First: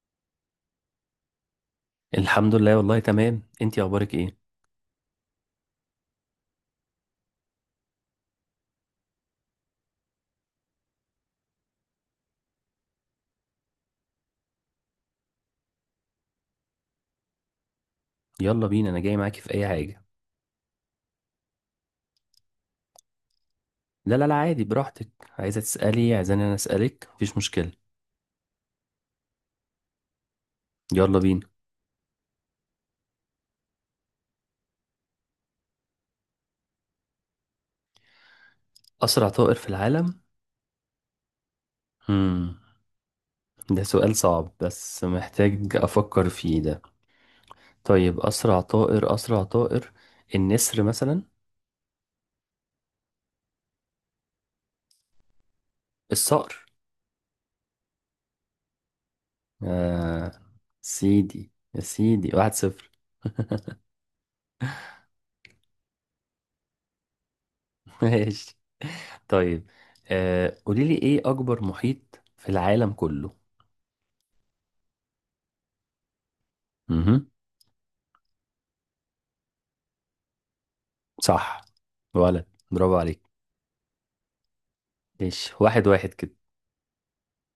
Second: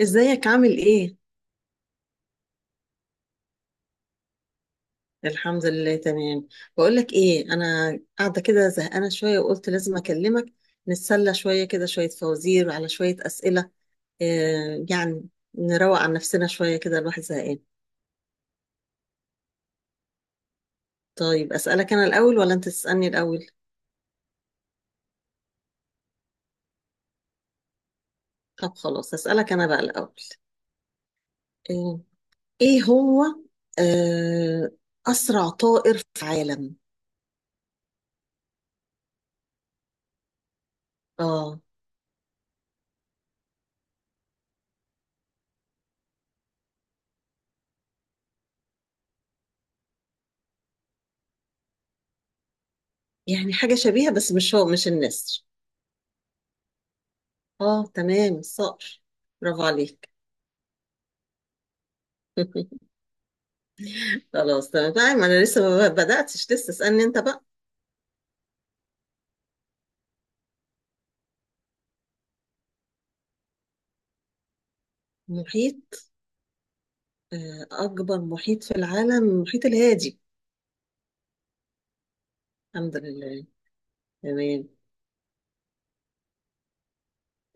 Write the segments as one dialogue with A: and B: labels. A: ازيك عامل ايه؟
B: الحمد لله، والله تمام. انتي اخبارك ايه؟
A: الحمد لله تمام. بقول لك ايه، انا قاعده كده زهقانه شويه وقلت لازم اكلمك. نتسلى شويه كده، شويه فوازير على شويه اسئله يعني نروق عن نفسنا شويه كده، الواحد زهقان.
B: يلا بينا، انا جاي معاكي في اي حاجه.
A: طيب اسالك انا الاول ولا انت تسالني الاول؟
B: لا لا لا، عادي براحتك. عايزه تسالي، عايزاني انا اسالك، مفيش مشكله.
A: طب خلاص، اسالك انا بقى الاول.
B: يلا بينا.
A: آه ايه هو آه اسرع طائر في العالم؟
B: اسرع طائر في العالم.
A: اه،
B: امم ده سؤال صعب، بس محتاج افكر فيه ده. طيب اسرع طائر، اسرع طائر. النسر مثلا.
A: يعني حاجه شبيهه بس مش هو، مش النسر.
B: الصقر.
A: اه تمام، الصقر. برافو عليك.
B: آه سيدي يا سيدي، واحد صفر
A: خلاص تمام. طيب ما انا لسه ما بدأتش، لسه اسألني انت بقى.
B: ماشي، طيب. قوليلي ايه اكبر محيط في العالم كله؟
A: محيط.
B: مهم.
A: اكبر محيط في العالم المحيط الهادي.
B: صح. ولد برافو
A: الحمد
B: عليك.
A: لله. تمام.
B: ماشي، 1-1 كده.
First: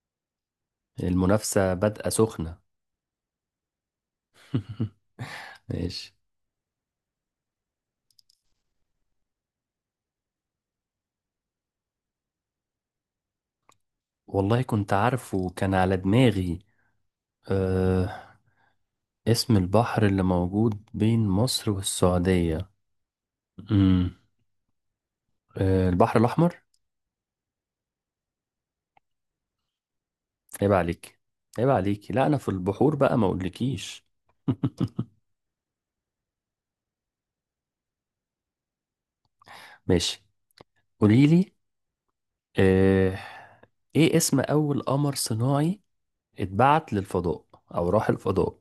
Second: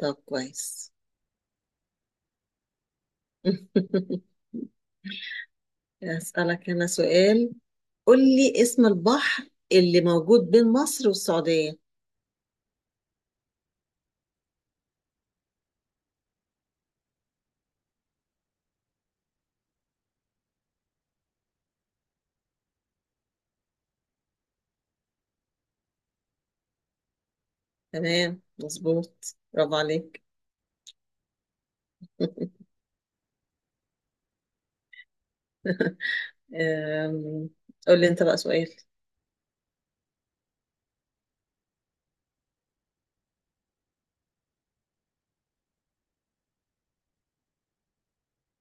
A: طب كويس.
B: المنافسة بادئة سخنة. ماشي.
A: اسألك انا سؤال. قول لي اسم البحر اللي موجود بين مصر والسعودية.
B: والله كنت عارفه، كان على دماغي. أه اسم البحر اللي موجود بين مصر والسعودية. امم البحر الأحمر.
A: تمام مظبوط، برافو عليك.
B: عيب عليك، عيب عليك، لا أنا في البحور بقى ما أقولكيش.
A: آم، قول لي انت بقى سؤال.
B: ماشي قوليلي. أه إيه اسم أول قمر صناعي اتبعت للفضاء، أو راح الفضاء؟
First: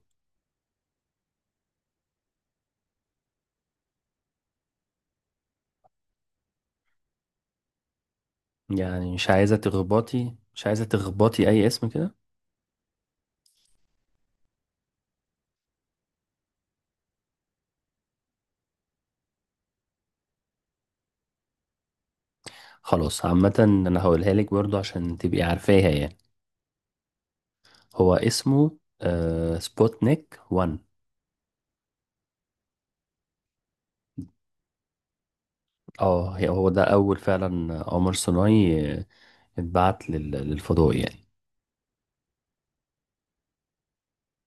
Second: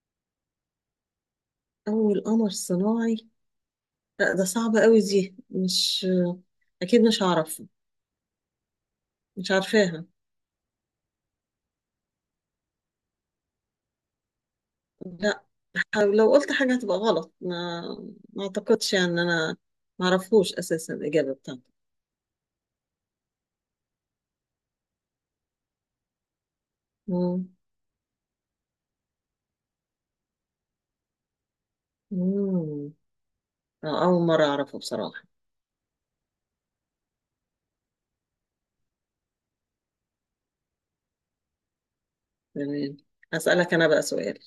A: اول قمر صناعي؟ لا ده صعب قوي، دي مش... اكيد مش هعرف.
B: يعني مش
A: مش
B: عايزة
A: عارفاها.
B: تخبطي، مش عايزة تخبطي أي اسم كده.
A: لا، لو قلت حاجة هتبقى غلط. ما اعتقدش يعني ان انا ما اعرفوش اساسا الاجابة بتاعته.
B: خلاص، عامة أنا هقولها لك برضو عشان تبقي عارفاها يعني.
A: مم.
B: هو اسمه سبوتنيك 1.
A: مم. اول مرة اعرفه بصراحة.
B: اه، هو ده أول فعلا، قمر صناعي، اتبعت للفضاء يعني.
A: تمام. هسألك انا بقى سؤال.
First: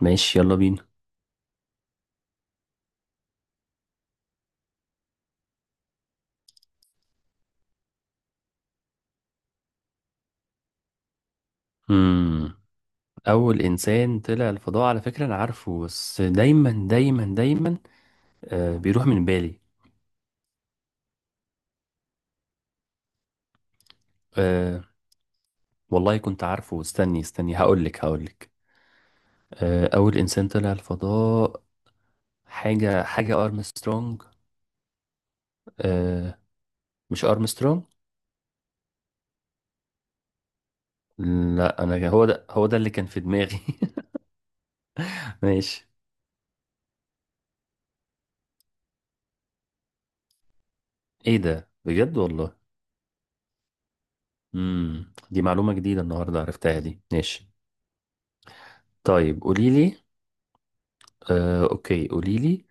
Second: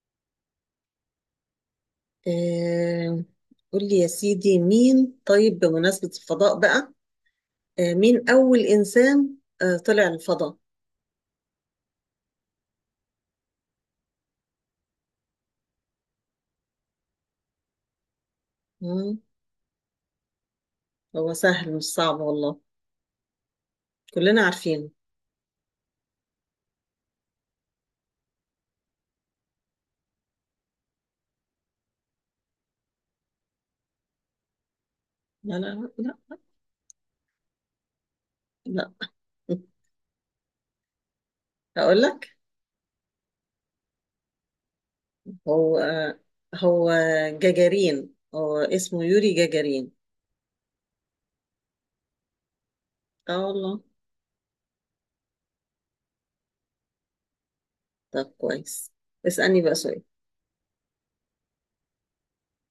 B: ماشي يلا بينا.
A: آه، قول لي يا سيدي، مين؟ طيب بمناسبة الفضاء بقى، مين اول انسان طلع الفضاء؟
B: مم. أول إنسان طلع الفضاء على فكرة أنا عارفه، بس دايما دايما دايما بيروح
A: مم.
B: من بالي.
A: هو سهل مش صعب والله، كلنا
B: آه
A: عارفينه.
B: والله كنت عارفه، استني استني، هقولك. أول إنسان طلع الفضاء، حاجة أرمسترونج.
A: لا لا لا
B: آه، مش أرمسترونج.
A: لا،
B: لا
A: هقول
B: أنا هو
A: لك.
B: ده هو ده اللي كان في دماغي.
A: هو
B: ماشي.
A: هو جاجارين، هو اسمه يوري جاجارين.
B: إيه ده بجد والله؟
A: اه والله.
B: دي معلومة جديدة النهاردة عرفتها دي، ماشي.
A: طب كويس.
B: طيب
A: اسألني
B: قولي
A: بقى
B: لي.
A: سؤال.
B: أوكي قولي لي.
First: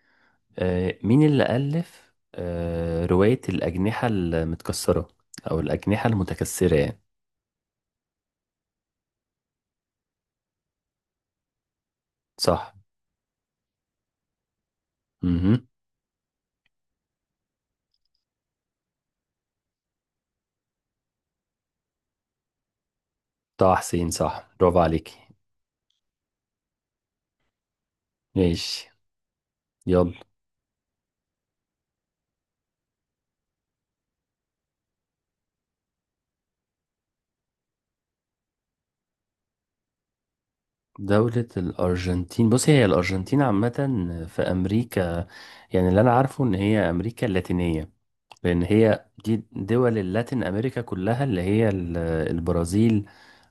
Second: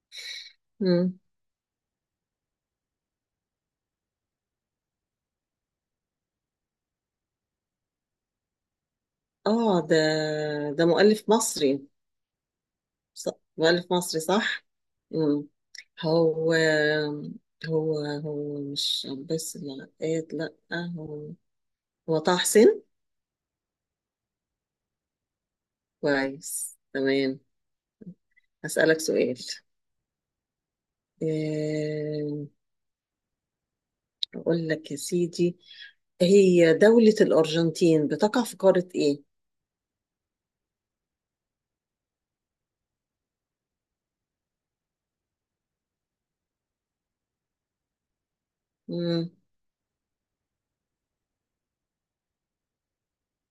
A: مم.
B: مين اللي ألف رواية الأجنحة المتكسرة، أو الأجنحة المتكسرة يعني؟
A: اه، ده مؤلف مصري.
B: صح.
A: ص- مؤلف مصري صح. مم.
B: امم
A: هو هو هو مش بس العقاد، لا. هو هو طه حسين.
B: طه حسين، صح برافو عليكي.
A: كويس تمام.
B: ماشي
A: هسألك سؤال.
B: يلا.
A: آم، أقول لك يا سيدي، هي دولة الأرجنتين بتقع في قارة إيه؟
B: دولة الأرجنتين بص هي الأرجنتين عامة في أمريكا، يعني اللي أنا عارفه إن هي أمريكا اللاتينية. لأن هي
A: مم.
B: دي دول اللاتين أمريكا كلها، اللي هي البرازيل،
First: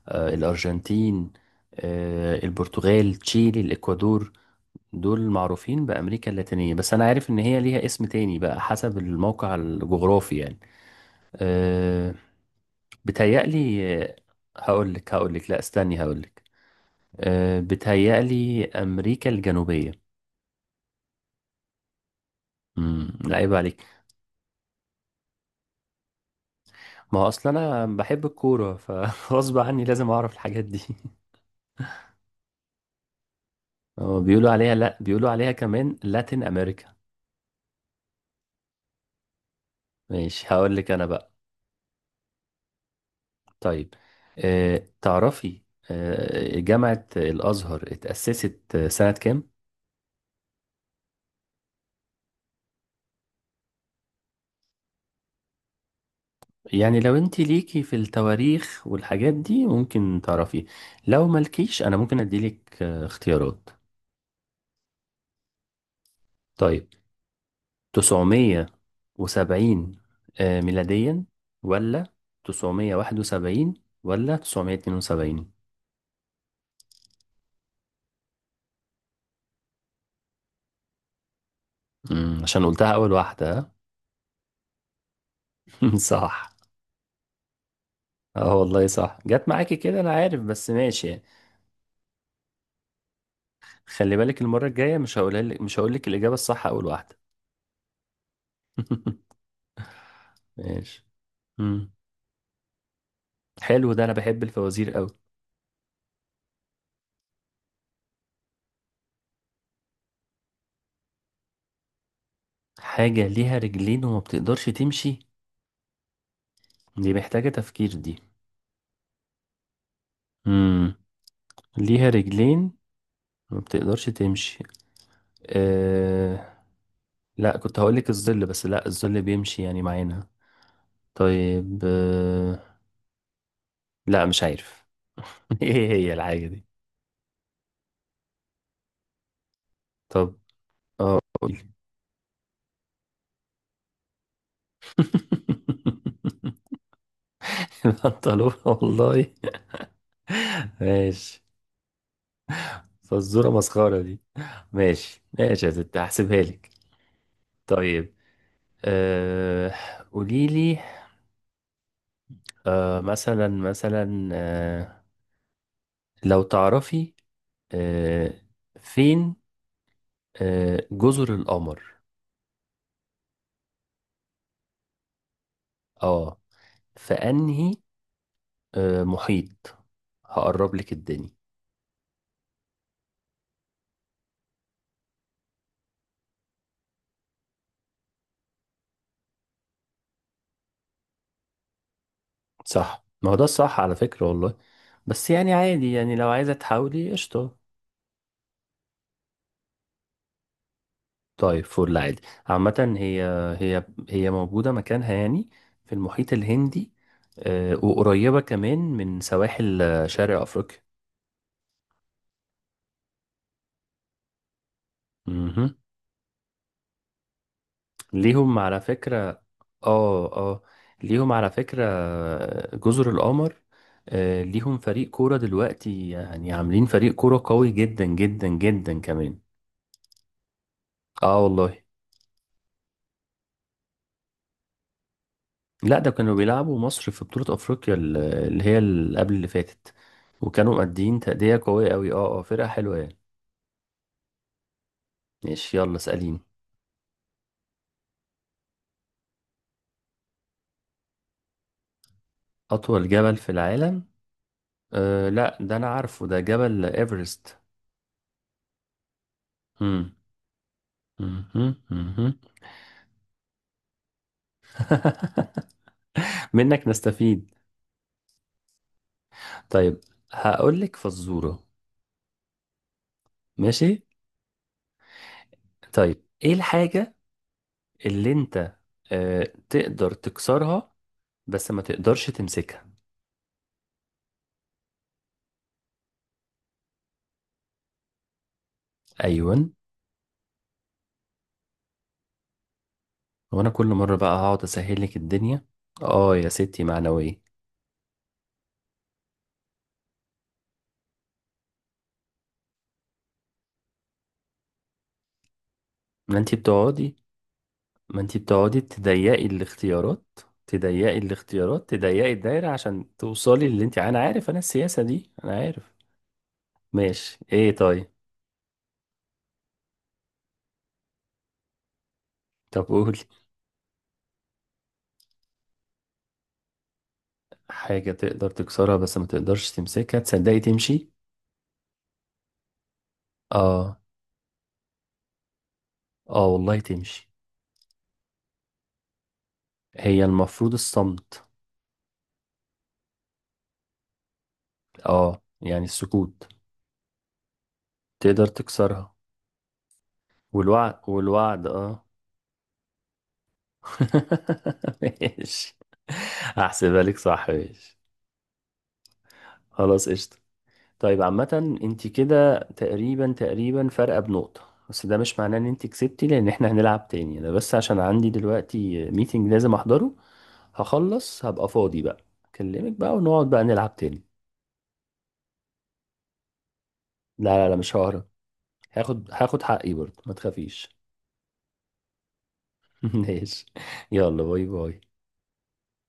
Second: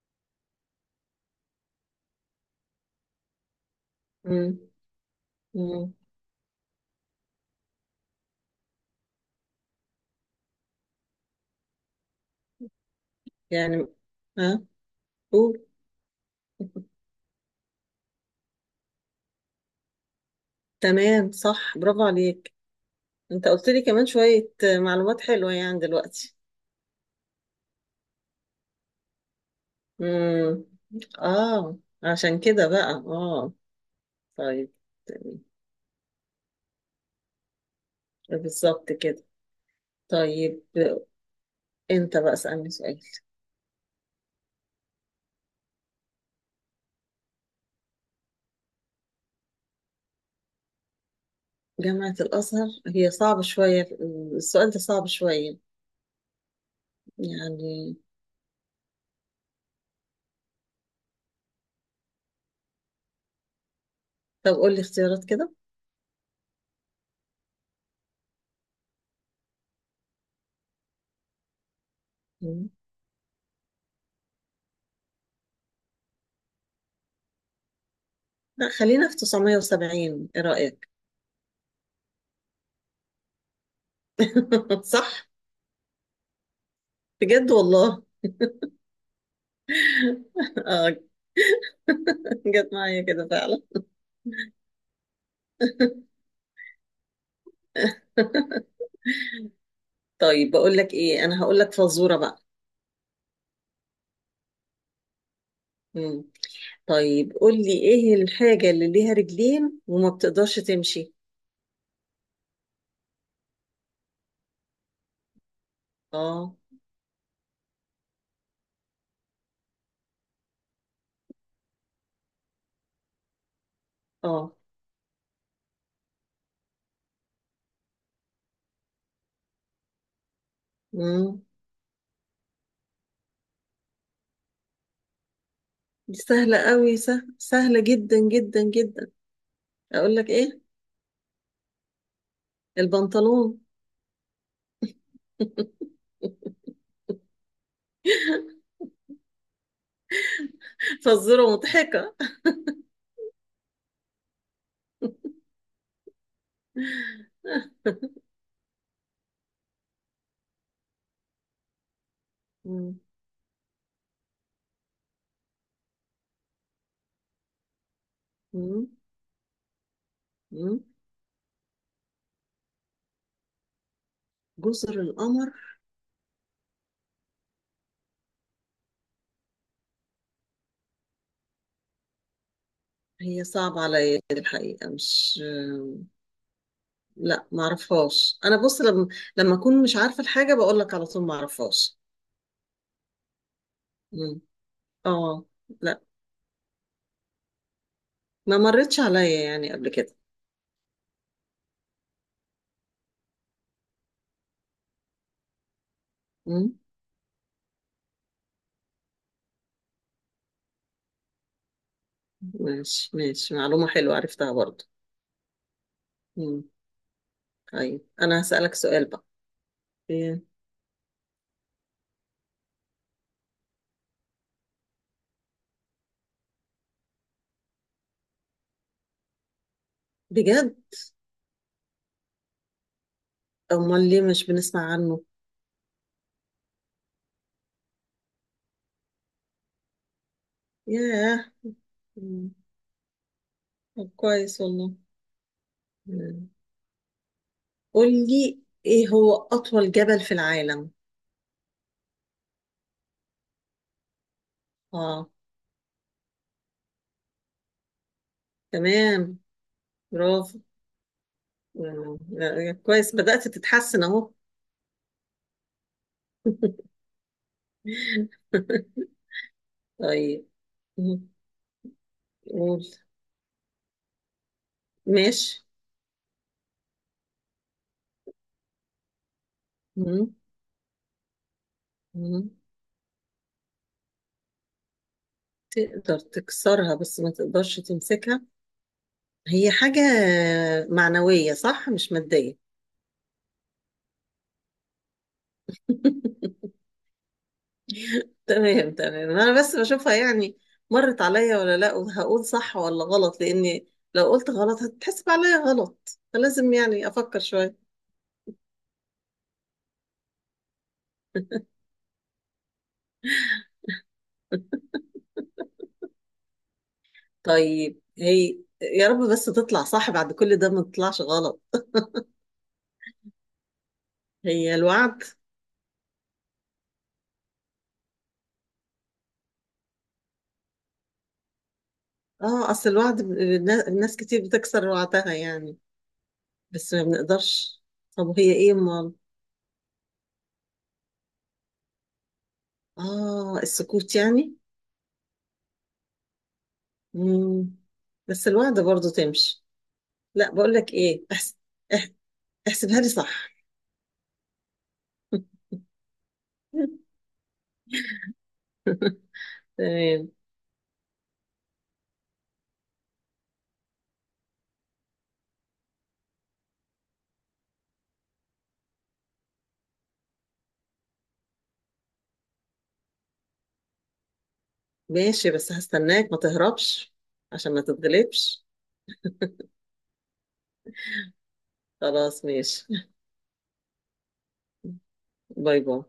B: الأرجنتين، البرتغال، تشيلي، الإكوادور.
A: مم.
B: دول معروفين
A: مم.
B: بأمريكا اللاتينية، بس أنا عارف إن هي ليها اسم تاني بقى حسب الموقع الجغرافي يعني. آه، بتهيألي
A: يعني. ها.
B: هقولك، لا
A: قول.
B: استني هقولك. بتهيألي أمريكا الجنوبية.
A: تمام صح، برافو عليك.
B: لا
A: انت
B: عيب
A: قلت لي
B: عليك.
A: كمان شوية معلومات حلوة يعني دلوقتي.
B: ما هو اصلا انا بحب الكوره، فغصب عني لازم اعرف
A: مم.
B: الحاجات دي.
A: اه، عشان كده بقى. اه
B: هو بيقولوا
A: طيب
B: عليها، لا بيقولوا
A: تمام.
B: عليها كمان لاتين امريكا.
A: بالظبط كده.
B: ماشي
A: طيب
B: هقول لك انا بقى.
A: انت بقى اسألني سؤال.
B: طيب، تعرفي، جامعه الازهر اتاسست سنه كام؟
A: جامعة الأزهر هي صعبة شوية، السؤال ده صعب شوية
B: يعني لو انت ليكي في
A: يعني.
B: التواريخ والحاجات دي ممكن تعرفي، لو مالكيش انا ممكن اديلك اختيارات.
A: طب قول لي اختيارات كده.
B: طيب، 970 ميلاديا، ولا
A: مم.
B: 971، ولا 972؟
A: لا، خلينا في 970، ايه رأيك؟
B: عشان قلتها أول واحدة ها؟
A: صح.
B: صح.
A: بجد والله.
B: اه والله صح، جت معاكي كده، أنا عارف بس
A: اه.
B: ماشي يعني.
A: جت معايا كده فعلا.
B: خلي بالك المرة الجاية مش هقولها لك، مش هقول لك الإجابة الصح أول واحدة.
A: طيب، بقول لك
B: ماشي.
A: ايه، انا هقول لك
B: مم.
A: فزورة بقى.
B: حلو ده، أنا بحب الفوازير أوي.
A: مم. طيب قول لي ايه الحاجة اللي ليها رجلين وما بتقدرش تمشي؟
B: حاجة ليها رجلين وما بتقدرش تمشي.
A: اه.
B: دي محتاجة تفكير دي. مم. ليها رجلين، ما بتقدرش
A: اه.
B: تمشي. أه، لا كنت هقولك الظل، بس لا الظل بيمشي يعني معانا.
A: مم.
B: طيب، لا مش عارف. ايه هي
A: دي
B: الحاجة
A: سهلة
B: دي؟
A: قوي، سهلة سهلة جدا جدا جدا. اقول لك
B: طب،
A: ايه؟
B: اه قولي.
A: البنطلون.
B: البنطلون والله. ماشي.
A: فزورة مضحكة.
B: فالزورة مسخرة دي. ماشي ماشي يا ستي، هحسبها لك. طيب، أه قولي لي.
A: مم.
B: مثلا مثلا، لو تعرفي، أه
A: مم.
B: فين
A: مم.
B: جزر القمر؟
A: جزر القمر.
B: اه، في انهي محيط؟ هقرب لك الدنيا.
A: هي صعبة عليا الحقيقة، مش... لا معرفهاش. انا بص، لما اكون مش عارفه الحاجه بقول لك على طول معرفهاش.
B: صح، ما هو ده الصح على فكرة
A: مم.
B: والله. بس
A: اه.
B: يعني عادي
A: لا،
B: يعني لو عايزة تحاولي قشطة.
A: ما مرتش عليا يعني قبل كده.
B: طيب فل عادي. عامة هي هي موجودة مكانها يعني في المحيط
A: مم.
B: الهندي، وقريبة كمان من سواحل شرق أفريقيا.
A: ماشي ماشي، معلومه حلوه عرفتها برضو.
B: مهم.
A: مم. طيب انا
B: ليهم
A: هسألك
B: على
A: سؤال
B: فكرة،
A: بقى.
B: اه
A: إيه؟
B: اه ليهم على فكرة جزر القمر، ليهم فريق كورة دلوقتي، يعني عاملين فريق كورة قوي جدا جدا جدا كمان.
A: بجد؟
B: اه والله.
A: امال ليه مش بنسمع عنه؟
B: لا ده كانوا بيلعبوا مصر في بطولة افريقيا اللي هي اللي قبل اللي فاتت. وكانوا مادين
A: ياه.
B: تأدية قوية قوي، اه اه،
A: مم.
B: فرقة حلوة يعني.
A: طب كويس والله.
B: ماشي يلا اسأليني.
A: مم. قول لي ايه هو اطول جبل في العالم.
B: اطول جبل في العالم؟ أه
A: اه
B: لا ده انا عارفه، ده جبل ايفرست.
A: تمام.
B: مم.
A: برافو.
B: مهم.
A: مم.
B: مهم.
A: لا، كويس، بدأت تتحسن اهو.
B: منك نستفيد. طيب
A: طيب.
B: هقول لك
A: مم.
B: فزورة.
A: قول.
B: ماشي.
A: ماشي.
B: طيب ايه الحاجة اللي انت تقدر
A: مم.
B: تكسرها بس ما تقدرش
A: مم.
B: تمسكها؟
A: تقدر تكسرها بس ما تقدرش تمسكها؟
B: ايوه.
A: هي حاجة معنوية، صح؟ مش مادية.
B: هو انا كل مره بقى هقعد اسهل لك الدنيا. اه يا ستي معنويه.
A: تمام تمام، أنا بس بشوفها يعني مرت عليا ولا لا، وهقول صح ولا غلط. لأني لو قلت غلط هتتحسب عليا غلط،
B: ما انتي
A: فلازم يعني
B: بتقعدي
A: أفكر شوية.
B: ما انتي بتقعدي تضيقي الاختيارات تضيقي الدايره عشان توصلي اللي انتي انا عارف انا السياسه دي انا عارف. ماشي ايه
A: طيب،
B: طيب.
A: هي يا رب بس تطلع صح بعد كل ده، ما تطلعش غلط.
B: طب قولي.
A: هي الوعد.
B: حاجه تقدر تكسرها بس ما تقدرش تمسكها، تصدقي تمشي.
A: اه، اصل الوعد
B: اه
A: الناس كتير بتكسر وعدها يعني.
B: اه والله
A: بس ما
B: تمشي.
A: بنقدرش. طب وهي ايه امال؟
B: هي المفروض الصمت.
A: اه، السكوت يعني.
B: اه يعني السكوت.
A: مم.
B: تقدر
A: بس الوعد برضو
B: تكسرها.
A: تمشي. لا، بقول لك
B: والوعد
A: ايه،
B: والوعد اه.
A: اح- احسبها لي صح.
B: ماشي. هحسبها لك صح، ماشي. خلاص
A: تمام.
B: قشطة. طيب عامة انت كده تقريبا تقريبا فارقة بنقطة، بس ده مش معناه ان انت كسبتي، لان احنا هنلعب تاني. انا بس عشان عندي دلوقتي ميتنج لازم احضره، هخلص هبقى فاضي بقى، اكلمك بقى ونقعد بقى نلعب تاني.
A: ماشي، بس هستناك ما تهربش،
B: لا لا
A: عشان
B: لا
A: ما
B: مش ههرب.
A: تتغلبش.
B: هاخد حقي برضه، ما تخافيش.
A: خلاص ماشي.
B: ماشي. يلا باي باي.
A: باي باي.